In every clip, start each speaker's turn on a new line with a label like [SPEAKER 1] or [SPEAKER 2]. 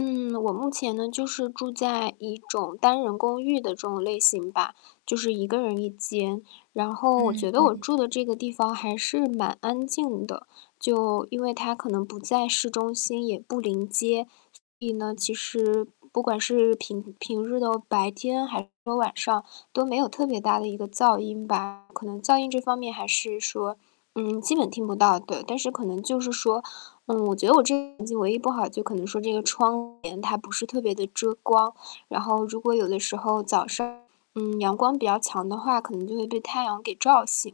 [SPEAKER 1] 嗯，我目前呢，就是住在一种单人公寓的这种类型吧，就是1个人1间。然后我
[SPEAKER 2] 嗯，
[SPEAKER 1] 觉得
[SPEAKER 2] 嗯
[SPEAKER 1] 我
[SPEAKER 2] 嗯。
[SPEAKER 1] 住的这个地方还是蛮安静的，就因为它可能不在市中心，也不临街。所以呢，其实不管是平平日的白天还是晚上都没有特别大的一个噪音吧，可能噪音这方面还是说，嗯，基本听不到，对。但是可能就是说，呃，我觉得我这房子唯一不好就可能说这个窗帘它不是特别地遮光。然后如果有的时候早上，嗯，阳光比较强的话，可能就会被太阳给照醒。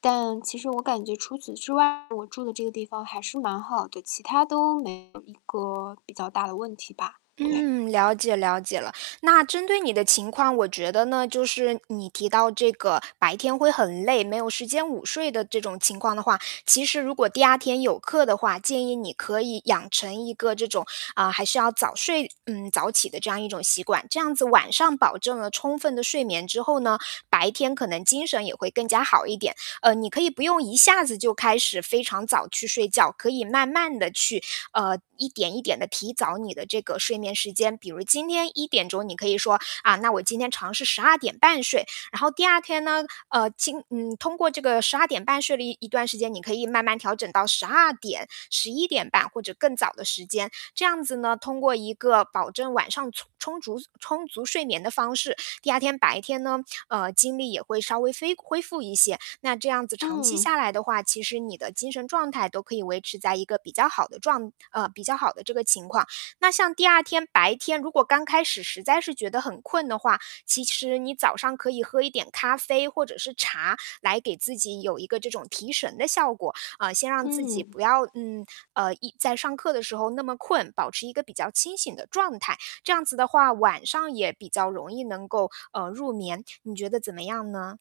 [SPEAKER 1] 但其实我感觉除此之外，我住的这个地方还是蛮好的。其它都没有一个比较大的问题吧，对。
[SPEAKER 2] 嗯，了解了解了。那针对你的情况，我觉得呢，就是你提到这个白天会很累，没有时间午睡的这种情况的话。其实如果第2天有课的话，建议你可以养成一个这种，啊，还是要早睡，嗯，早起的这样一种习惯。这样子晚上保证了充分的睡眠之后呢，白天可能精神也会更加好一点。呃，你可以不用一下子就开始非常早去睡觉，可以慢慢地就去，呃一点一点地提早你的这个睡眠时间。比如今天1点钟你可以说：“啊，那我今天尝试12:30睡。“然后第2天呢呃，经嗯，通过这个12:30睡了一一段时间，你可以慢慢调整到12:00、11:30，或者更早的时间。这样子呢，通过一个保证晚上匆充竹充足睡眠的方式，第2天白天呢，呃，精力也会稍微非恢复一些。那这样子长期
[SPEAKER 1] 嗯。
[SPEAKER 2] 下来的话，其实你的精神状态都可以维持在一个比较好的状呃，比较好的这个情况。那像第2天白天，如果刚开始实在是觉得很困的话，其实你早上可以喝一点咖啡或者是茶，来给自己有一个这种提神的效果，呃，先让自己
[SPEAKER 1] 嗯。
[SPEAKER 2] 不要嗯，呃，一在上课的时候那么困，保持一个比较清醒的状态。这样子的话，晚上也比较容易能够，呃，入眠，你觉得怎么样呢？